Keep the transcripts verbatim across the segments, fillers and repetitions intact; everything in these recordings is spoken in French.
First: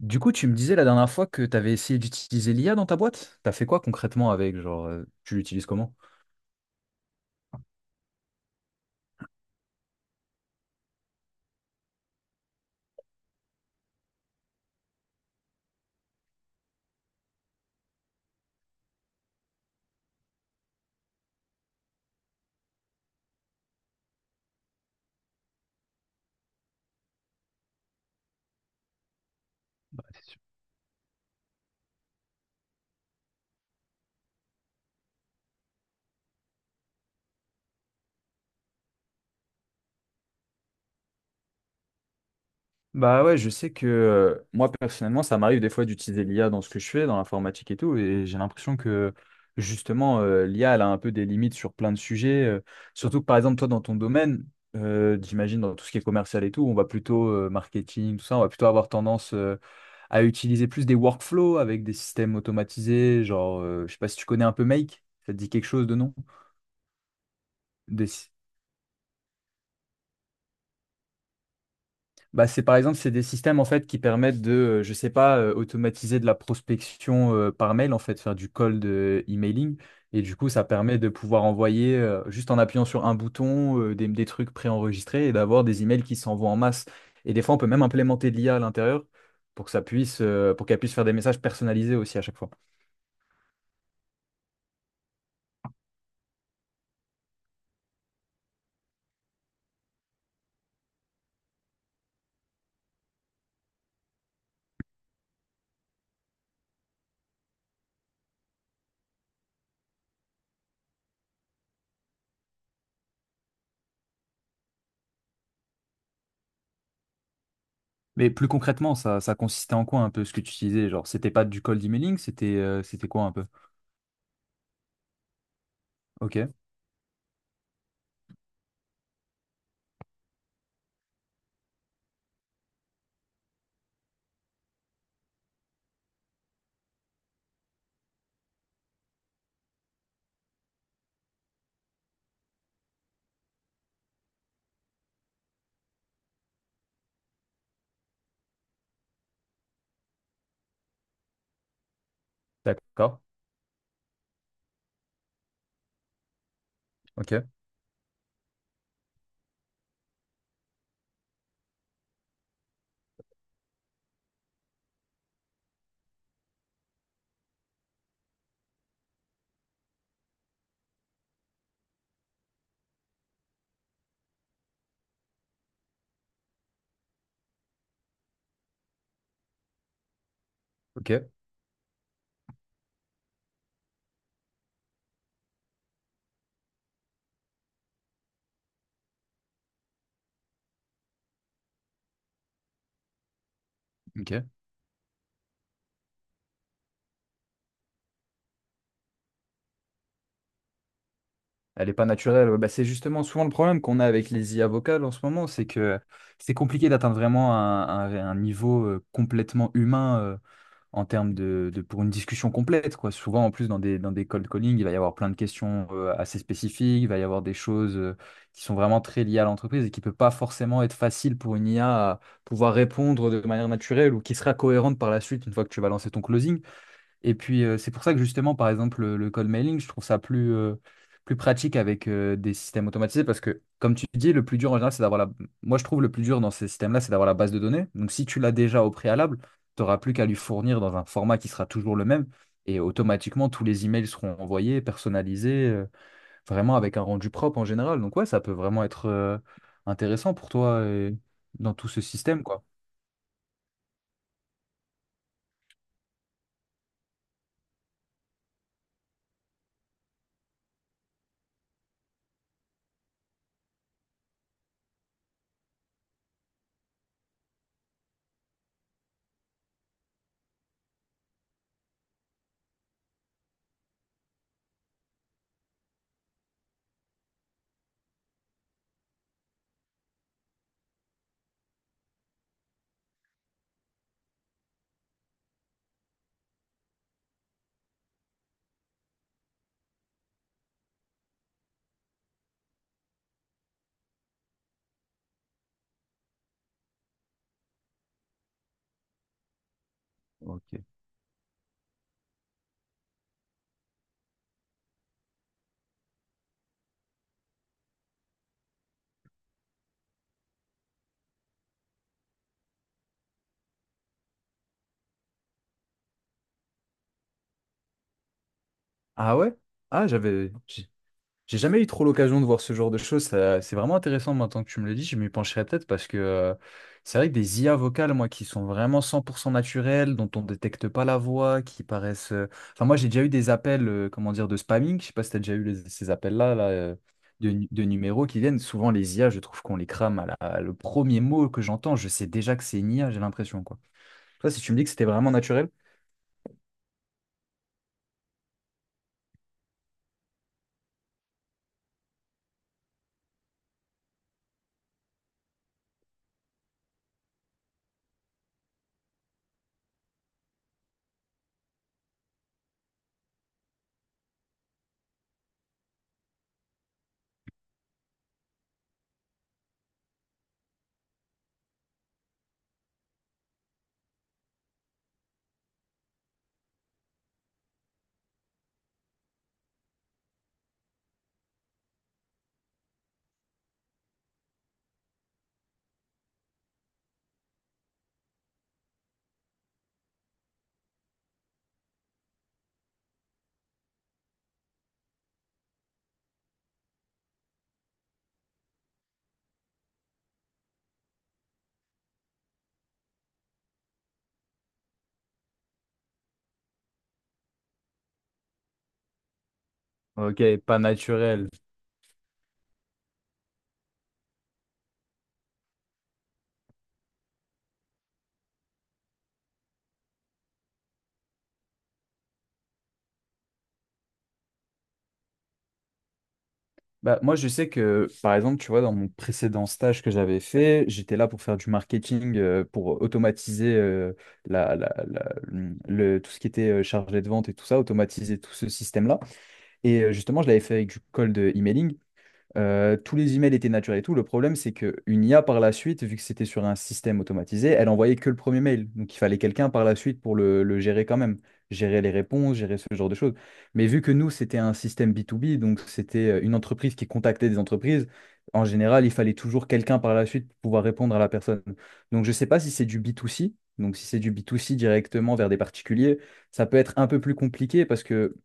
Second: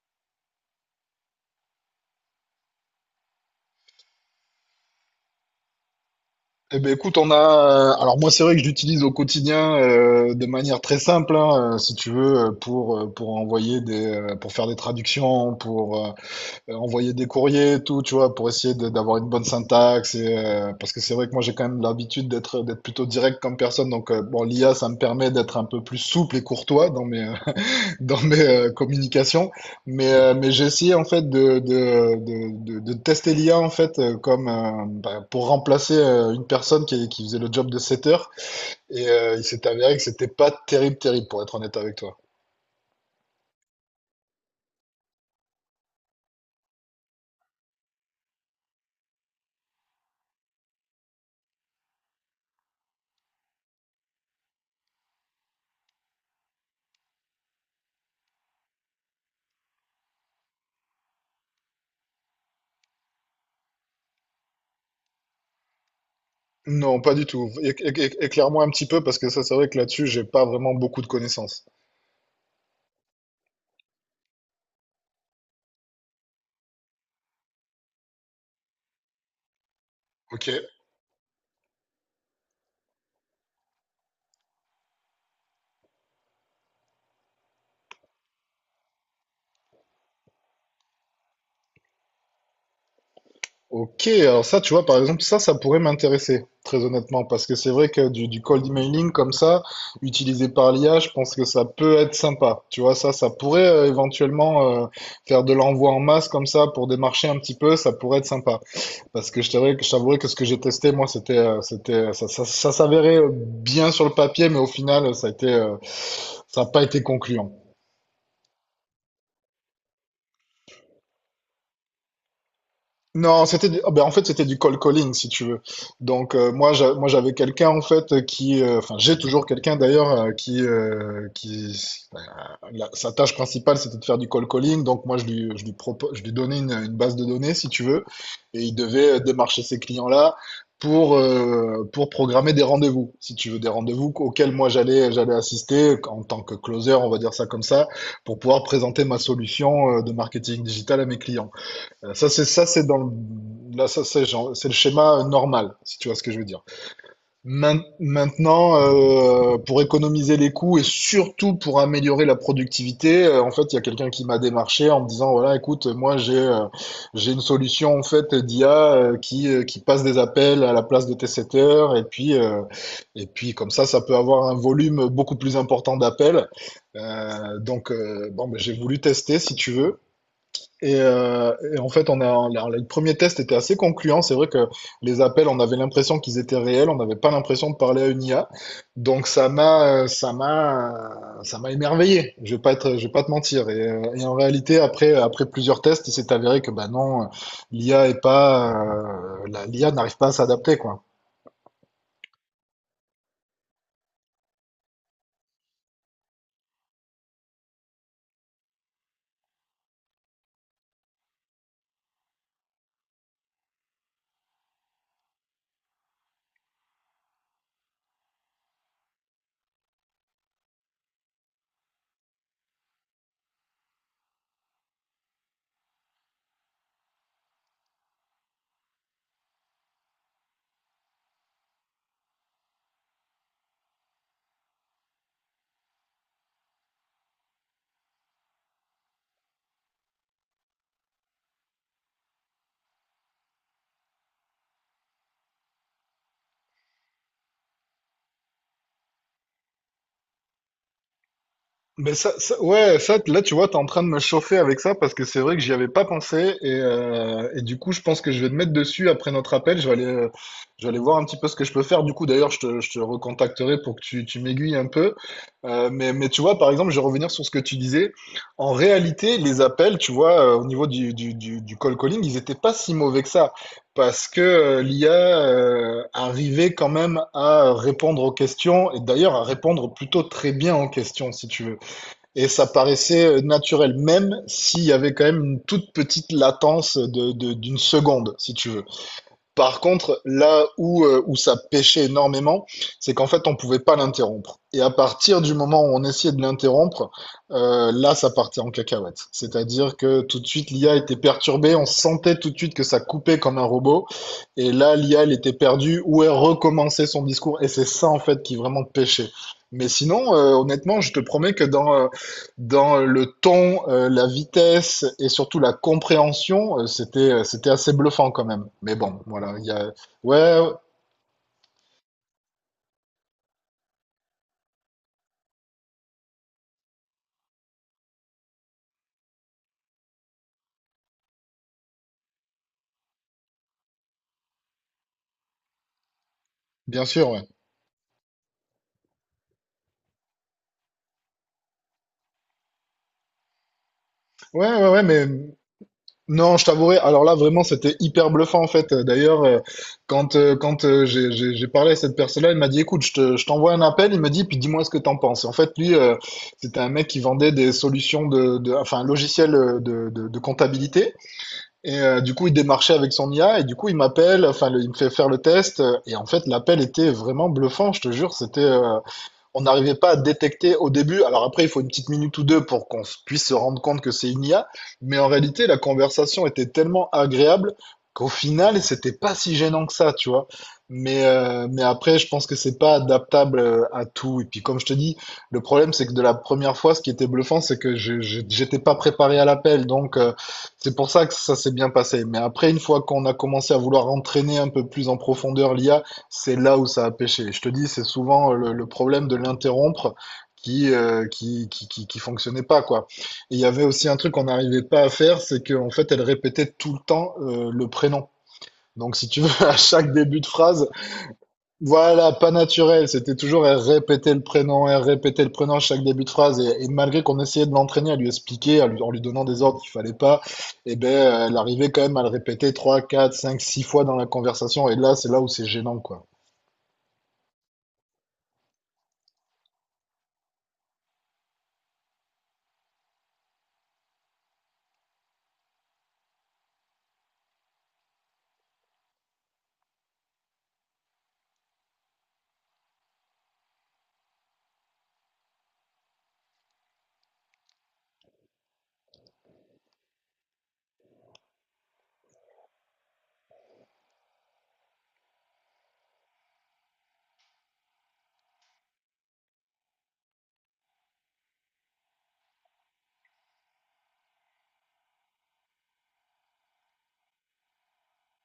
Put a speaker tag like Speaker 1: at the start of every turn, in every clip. Speaker 1: Du coup, tu me disais la dernière fois que tu avais essayé d'utiliser l'I A dans ta boîte. T'as fait quoi concrètement avec? Genre, euh, tu l'utilises comment?
Speaker 2: Eh ben écoute, on a. euh, Alors moi, c'est vrai que je l'utilise au quotidien euh, de manière très simple, hein, euh, si tu veux, euh, pour euh, pour envoyer des, euh, pour faire des traductions, pour euh, euh, envoyer des courriers, et tout, tu vois, pour essayer de- d'avoir une bonne syntaxe. Et, euh, parce que c'est vrai que moi, j'ai quand même l'habitude d'être d'être plutôt direct comme personne. Donc euh, bon, l'I A, ça me permet d'être un peu plus souple et courtois dans mes euh, dans mes euh, communications, mais, euh, mais j'ai essayé en fait de, de, de, de, de tester l'I A en fait euh, comme euh, bah, pour remplacer euh, une personne qui, qui faisait le job de sept heures et euh, il s'est avéré que c'était pas terrible, terrible pour être honnête avec toi.
Speaker 1: Bah ouais, je sais que euh, moi personnellement, ça m'arrive des fois d'utiliser l'I A dans ce que je fais, dans l'informatique et tout, et j'ai l'impression que justement, euh, l'I A, elle a un peu des limites sur plein de sujets. Euh, surtout que par exemple, toi, dans ton domaine, euh, j'imagine dans tout ce qui est commercial et tout, on va plutôt euh, marketing, tout ça, on va plutôt avoir tendance euh, à utiliser plus des workflows avec des systèmes automatisés, genre, euh, je sais pas si tu connais un peu Make, ça te dit quelque chose de non?
Speaker 2: Non, pas du tout. Éc- éc-
Speaker 1: Des
Speaker 2: éc-
Speaker 1: sy-
Speaker 2: Éclaire-moi un petit peu parce que ça c'est vrai que là-dessus j'ai pas vraiment beaucoup de connaissances.
Speaker 1: Bah, c'est par exemple, c'est des systèmes en fait qui permettent de, euh, je sais pas, euh, automatiser de la prospection euh, par mail en fait, faire du cold euh, emailing. Et du
Speaker 2: Ok.
Speaker 1: coup, ça permet de pouvoir envoyer euh, juste en appuyant sur un bouton euh, des, des trucs préenregistrés et d'avoir des emails qui s'envoient en masse. Et des fois, on peut même implémenter de l'I A à l'intérieur pour que ça puisse, euh, pour qu'elle puisse faire des messages personnalisés aussi à chaque fois.
Speaker 2: Ok, alors ça, tu vois, par exemple, ça, ça pourrait m'intéresser, très honnêtement, parce que c'est vrai que du, du cold emailing comme ça, utilisé par l'I A, je pense que ça peut être sympa. Tu vois, ça, ça pourrait euh, éventuellement euh, faire de l'envoi en masse comme ça pour démarcher un petit peu, ça pourrait être sympa. Parce que je t'avouerais que, je t'avouerais que ce que j'ai testé, moi, c'était, euh, c'était, ça, ça, ça s'avérait euh, bien sur le papier, mais au final, ça a été, euh, ça n'a pas été concluant.
Speaker 1: Mais plus concrètement, ça, ça consistait en quoi un peu ce que tu utilisais? Genre, c'était pas du cold emailing, c'était euh, c'était quoi un peu?
Speaker 2: Non, c'était du- ah, ben, en fait c'était du cold calling si tu veux. Donc
Speaker 1: Ok,
Speaker 2: euh, moi j'a- moi j'avais quelqu'un en fait qui euh, enfin j'ai toujours quelqu'un d'ailleurs euh, qui euh, qui euh, la- sa tâche principale c'était de faire du cold calling. Donc moi je lui je lui propo- je lui donnais une, une base de données si tu veux et il devait euh, démarcher ces clients-là pour euh, pour programmer des rendez-vous si tu veux des rendez-vous auxquels moi j'allais j'allais assister en tant que closer, on va dire ça comme ça, pour pouvoir présenter ma solution euh, de marketing digital à mes clients. Euh, Ça, c'est ça, c'est dans le...
Speaker 1: d'accord,
Speaker 2: Là, ça, c'est genre- c'est le schéma euh, normal, si tu vois ce que je veux dire.
Speaker 1: ok,
Speaker 2: Main- Maintenant, euh, pour économiser les coûts et surtout pour améliorer la productivité, euh, en fait, il y a quelqu'un qui m'a démarché en me disant, voilà, écoute, moi, j'ai euh, j'ai une solution en fait d'I A euh, qui euh, qui passe des appels à la place de tes setters et puis euh, et puis comme ça, ça peut avoir un volume beaucoup plus important d'appels. Euh, donc, euh, bon, ben, j'ai voulu tester, si tu veux. Et,
Speaker 1: ok,
Speaker 2: euh, et en fait, on a, on a- le premier test était assez concluant. C'est vrai que les appels, on avait l'impression qu'ils étaient réels, on n'avait pas l'impression de parler à une I A. Donc ça m'a, euh, ça m'a, ça m'a émerveillé. Je vais pas être, je vais pas te mentir. Et, euh, et en
Speaker 1: ok.
Speaker 2: réalité, après, après plusieurs tests, il s'est avéré que bah non, l'I A est pas, euh, la- l'I A n'arrive pas à s'adapter, quoi.
Speaker 1: Elle est pas naturelle. Ouais, bah, c'est justement souvent le problème qu'on a avec les I A vocales en ce moment, c'est que c'est compliqué d'atteindre vraiment un, un- un niveau euh, complètement humain euh, en termes de, de- pour une discussion complète, quoi. Souvent, en plus, dans des, dans des cold calling, il va y avoir plein de questions euh, assez spécifiques, il va y avoir des choses euh, qui sont vraiment très liées à l'entreprise et qui ne peut pas forcément être facile pour une I A à pouvoir répondre de manière naturelle ou qui sera cohérente par la suite une fois que tu vas lancer ton closing. Et puis, euh, c'est pour ça que justement, par exemple, le, le cold mailing, je trouve ça plus, euh, plus pratique avec euh, des systèmes automatisés parce que, comme tu dis, le plus dur en général, c'est d'avoir la... Moi, je trouve le plus dur dans ces systèmes-là, c'est d'avoir la base de données. Donc, si tu l'as déjà au préalable, tu n'auras plus qu'à lui fournir dans un format qui sera toujours le même et automatiquement, tous les emails seront envoyés, personnalisés, euh, vraiment avec un rendu propre en général. Donc, ouais, ça peut vraiment être euh, intéressant pour toi euh, dans tout ce
Speaker 2: Mais ça,
Speaker 1: système,
Speaker 2: ça-
Speaker 1: quoi.
Speaker 2: ouais, ça, là, tu vois, t'es en train de me chauffer avec ça parce que c'est vrai que j'y avais pas pensé et, euh, et du coup, je pense que je vais te mettre dessus après notre appel. Je vais aller, euh, je vais aller voir un petit peu ce que je peux faire. Du coup, d'ailleurs, je te, je te recontacterai pour que tu, tu m'aiguilles un peu. Euh, mais, mais tu vois, par exemple, je vais revenir sur ce que tu disais. En réalité, les appels, tu vois, euh, au niveau du, du, du, du call calling, ils étaient pas si mauvais que ça parce que euh, l'I A euh, arrivait quand même à répondre aux questions et d'ailleurs à répondre plutôt très bien aux questions, si tu veux. Et ça paraissait euh, naturel, même s'il y avait quand même une toute petite latence de, de- d'une seconde, si tu veux. Par contre, là où, euh, où ça pêchait énormément, c'est qu'en fait, on pouvait pas l'interrompre. Et à partir du moment où on essayait de l'interrompre, euh, là, ça partait en cacahuète. C'est-à-dire que tout de suite,
Speaker 1: Ok.
Speaker 2: l'I A était perturbée, on sentait tout de suite que ça coupait comme un robot. Et là, l'I A, elle était perdue, ou elle recommençait son discours. Et c'est ça, en fait, qui vraiment pêchait. Mais sinon, euh, honnêtement, je te promets que dans, euh, dans le ton, heu, la vitesse et surtout la compréhension, heu, c'était, heu, c'était assez bluffant quand même. Mais bon,
Speaker 1: Ah ouais?
Speaker 2: voilà, il y a
Speaker 1: Ah, j'avais...
Speaker 2: ouais, ouais,
Speaker 1: J'ai jamais eu trop l'occasion de voir ce genre de choses. ça- C'est vraiment intéressant maintenant que tu me le dis. Je m'y pencherai peut-être parce que euh, c'est vrai que des I A vocales, moi, qui sont vraiment cent pour cent naturelles, dont on détecte pas la voix, qui paraissent. euh, Enfin, moi, j'ai déjà eu des appels, euh, comment dire, de spamming. Je sais pas si tu as déjà eu les- ces appels-là, là, euh,
Speaker 2: bien sûr, ouais.
Speaker 1: de, nu- de numéros qui viennent. Souvent, les I A, je trouve qu'on les crame à la- le premier mot que j'entends. Je sais déjà que c'est une I A, j'ai l'impression, quoi. Toi, si
Speaker 2: Ouais,
Speaker 1: tu me dis
Speaker 2: ouais,
Speaker 1: que
Speaker 2: ouais,
Speaker 1: c'était
Speaker 2: mais
Speaker 1: vraiment naturel.
Speaker 2: non, je t'avouerai, alors là, vraiment, c'était hyper bluffant, en fait. Heu, d'ailleurs, heu, quand, heu, quand, heu, j'ai j'ai j'ai parlé à cette personne-là, il m'a dit: «Écoute, je te je t'envoie un appel», il me dit: «Puis dis-moi ce que t'en penses». En fait, lui, heu, c'était un mec qui vendait des solutions de de enfin, un logiciel, heu, de de de comptabilité. Et euh, du coup, il démarchait avec son I A et du coup, il m'appelle, enfin, le- il me fait faire le test. euh, Et en fait, l'appel était vraiment bluffant, je te jure. C'était, euh, on n'arrivait pas à détecter au début. Alors après, il faut une petite minute ou deux pour qu'on puisse se rendre compte que c'est une I A. Mais en réalité, la conversation était tellement agréable qu'au final, c'était pas si gênant que ça, tu vois. Mais, euh, mais après, je pense que c'est pas adaptable euh, à tout. Et puis, comme je te dis, le problème, c'est que de la première fois, ce qui était bluffant, c'est que je, je- j'étais pas préparé à l'appel. Donc, euh, c'est pour ça que ça s'est bien passé. Mais après, une fois qu'on a commencé à vouloir entraîner un peu plus en profondeur l'I A, c'est là où ça a pêché. Je te dis, c'est souvent euh, le, le problème de l'interrompre qui, euh, qui, qui, qui, qui fonctionnait pas, quoi. Et il y avait aussi un truc qu'on n'arrivait pas à faire, c'est qu'en fait, elle répétait tout le temps euh, le prénom. Donc, si tu veux, à chaque début
Speaker 1: Ok,
Speaker 2: de
Speaker 1: pas
Speaker 2: phrase,
Speaker 1: naturel.
Speaker 2: voilà, pas naturel, c'était toujours elle répétait le prénom, elle répétait le prénom à chaque début de phrase. Et, et malgré qu'on essayait de l'entraîner à lui expliquer, à lui- en lui donnant des ordres qu'il fallait pas, eh ben, euh, elle arrivait quand même à le répéter trois, quatre, cinq, six fois dans la conversation. Et là, c'est là où c'est gênant, quoi.
Speaker 1: Bah, moi, je sais que, par exemple, tu vois, dans mon précédent stage que j'avais fait, j'étais là pour faire du marketing, euh, pour automatiser euh, la, la- la- hum, le, tout ce qui était euh, chargé de vente et tout ça, automatiser tout ce système-là. Et euh, justement, je l'avais fait avec du cold emailing. Euh, tous les emails étaient naturels et tout. Le problème, c'est qu'une I A, par la suite, vu que c'était sur un système automatisé, elle envoyait que le premier mail. Donc, il fallait quelqu'un par la suite pour le, le gérer quand même, gérer les réponses, gérer ce genre de choses. Mais vu que nous, c'était un système B deux B, donc c'était euh, une entreprise qui contactait des entreprises, en général, il fallait toujours quelqu'un par la suite pour pouvoir répondre à la personne. Donc, je ne sais pas si c'est du B deux C. Donc, si c'est du B deux C directement vers des particuliers, ça peut être un peu plus compliqué parce que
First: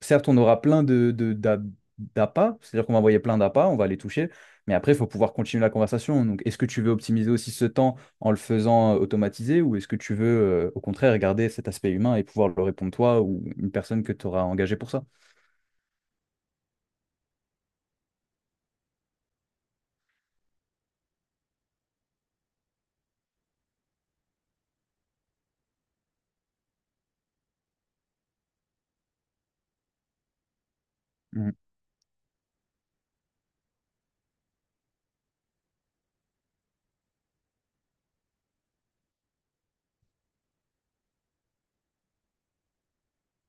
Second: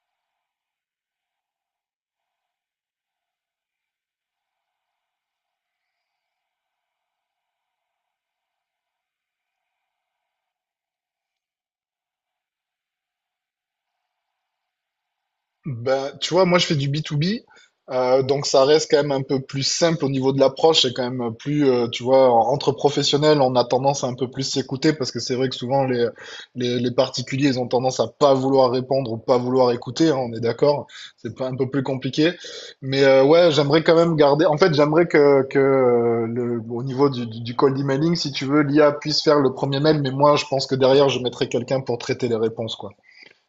Speaker 1: certes, on aura plein de, de- d'a- d'appâts, c'est-à-dire qu'on va envoyer plein d'appâts, on va les toucher, mais après, il faut pouvoir continuer la conversation. Donc, est-ce que tu veux optimiser aussi ce temps en le faisant euh, automatiser ou est-ce que tu veux, euh, au contraire, garder cet aspect humain et pouvoir le répondre toi ou une personne que tu auras engagée pour ça?
Speaker 2: Bah, tu vois, moi je fais du B deux B, euh, donc ça reste quand même un peu plus simple au niveau de l'approche, c'est quand même plus, euh, tu vois, entre professionnels, on a tendance à un peu plus s'écouter parce que c'est vrai que souvent les, les, les particuliers, ils ont tendance à pas vouloir répondre ou pas vouloir écouter, hein, on est d'accord, c'est pas un
Speaker 1: Mhm.
Speaker 2: peu plus compliqué. Mais euh, ouais, j'aimerais quand même garder, en fait, j'aimerais que, que euh, le, au niveau du, du du cold emailing, si tu veux, l'I A puisse faire le premier mail, mais moi je pense que derrière, je mettrai quelqu'un pour traiter les réponses, quoi.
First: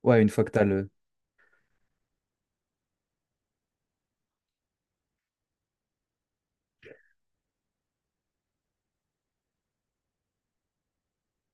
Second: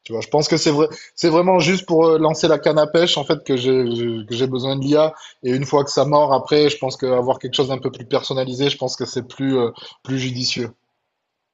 Speaker 2: Tu vois,
Speaker 1: Ouais,
Speaker 2: je
Speaker 1: une fois
Speaker 2: pense
Speaker 1: que
Speaker 2: que
Speaker 1: tu as
Speaker 2: c'est vrai,
Speaker 1: le...
Speaker 2: c'est vraiment juste pour euh, lancer la canne à pêche, en fait, que j'ai, je- que j'ai besoin de l'I A. Et une fois que ça mord, après, je pense qu'avoir quelque chose d'un peu plus personnalisé, je pense que c'est plus, euh, plus judicieux.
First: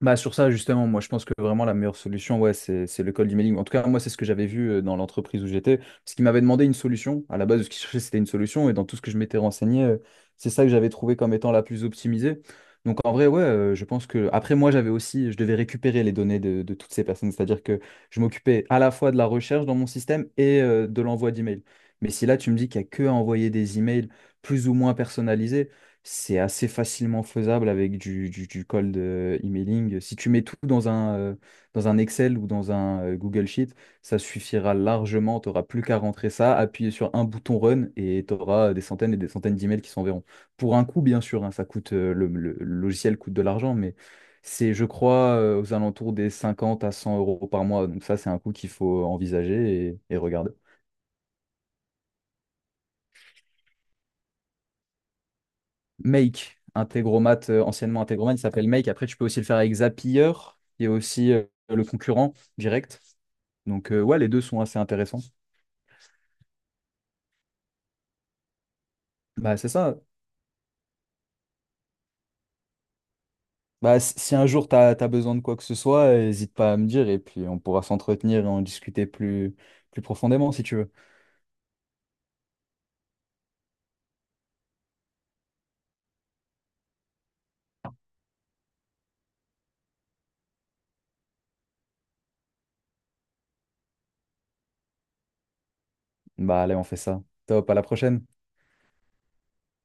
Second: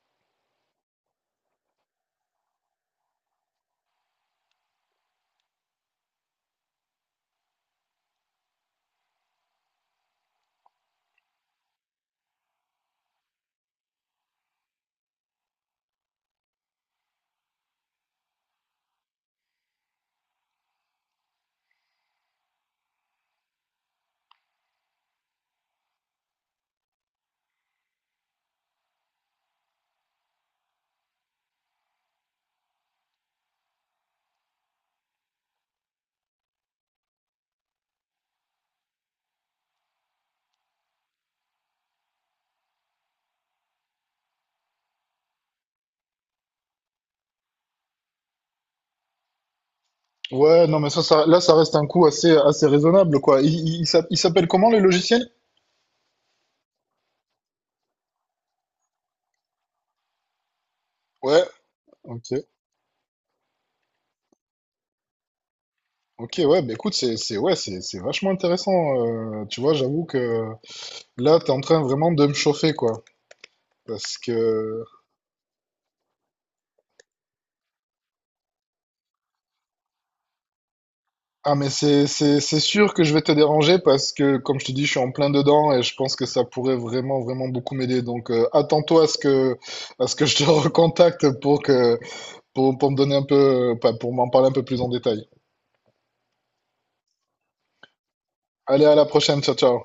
Speaker 1: Bah sur ça justement, moi je pense que vraiment la meilleure solution, ouais, c'est c'est le cold emailing. En tout cas, moi c'est ce que j'avais vu euh, dans l'entreprise où j'étais, parce qu'ils m'avaient demandé une solution. À la base, ce qu'ils cherchaient, c'était une solution, et dans tout ce que je m'étais renseigné, euh, c'est ça que j'avais trouvé comme étant la plus optimisée. Donc en vrai, ouais, euh, je pense que après moi j'avais aussi, je devais récupérer les données de, de toutes ces personnes, c'est-à-dire que je m'occupais à la fois de la recherche dans mon système et euh, de l'envoi d'emails. Mais si là tu me dis qu'il n'y a que à envoyer des emails plus ou moins personnalisés. C'est assez facilement faisable avec du, du, du cold euh, emailing. Si tu mets tout dans un, euh, dans un Excel ou dans un euh, Google Sheet, ça suffira largement. Tu n'auras plus qu'à rentrer ça, appuyer sur un bouton run et tu auras des centaines et des centaines d'emails qui s'enverront. Pour un coût, bien sûr, hein, ça coûte, euh, le, le- le logiciel coûte de l'argent, mais c'est, je crois, euh, aux alentours des cinquante à cent euros par mois. Donc ça, c'est un coût qu'il faut envisager et et regarder.
Speaker 2: Ouais, non, mais ça, ça- là, ça reste un coût assez, assez raisonnable, quoi. Il, il- il s'app- il s'appelle comment, le logiciel?
Speaker 1: Make, Integromat, euh, anciennement Integromat, il s'appelle Make. Après, tu peux aussi le faire avec Zapier, qui est aussi
Speaker 2: Ouais,
Speaker 1: euh, le concurrent
Speaker 2: ok.
Speaker 1: direct. Donc, euh, ouais, les deux sont assez intéressants.
Speaker 2: Ok, ouais, bah écoute, c'est, c'est, ouais, c'est, c'est vachement intéressant. Euh,
Speaker 1: Bah,
Speaker 2: tu
Speaker 1: c'est
Speaker 2: vois,
Speaker 1: ça.
Speaker 2: j'avoue que là, t'es en train vraiment de me chauffer, quoi.
Speaker 1: Bah, si
Speaker 2: Parce
Speaker 1: si un jour tu
Speaker 2: que,
Speaker 1: as, besoin de quoi que ce soit, euh, hésite pas à me dire et puis on pourra s'entretenir et en discuter plus, plus profondément si tu veux.
Speaker 2: ah mais c'est c'est c'est sûr que je vais te déranger parce que comme je te dis je suis en plein dedans et je pense que ça pourrait vraiment vraiment beaucoup m'aider donc euh, attends-toi à ce que à ce que je te recontacte pour que pour pour me donner un peu euh, enfin, pour m'en parler un peu plus en détail.
Speaker 1: Bah, allez, on fait ça. Top, à la prochaine.
Speaker 2: Allez à la prochaine, ciao ciao.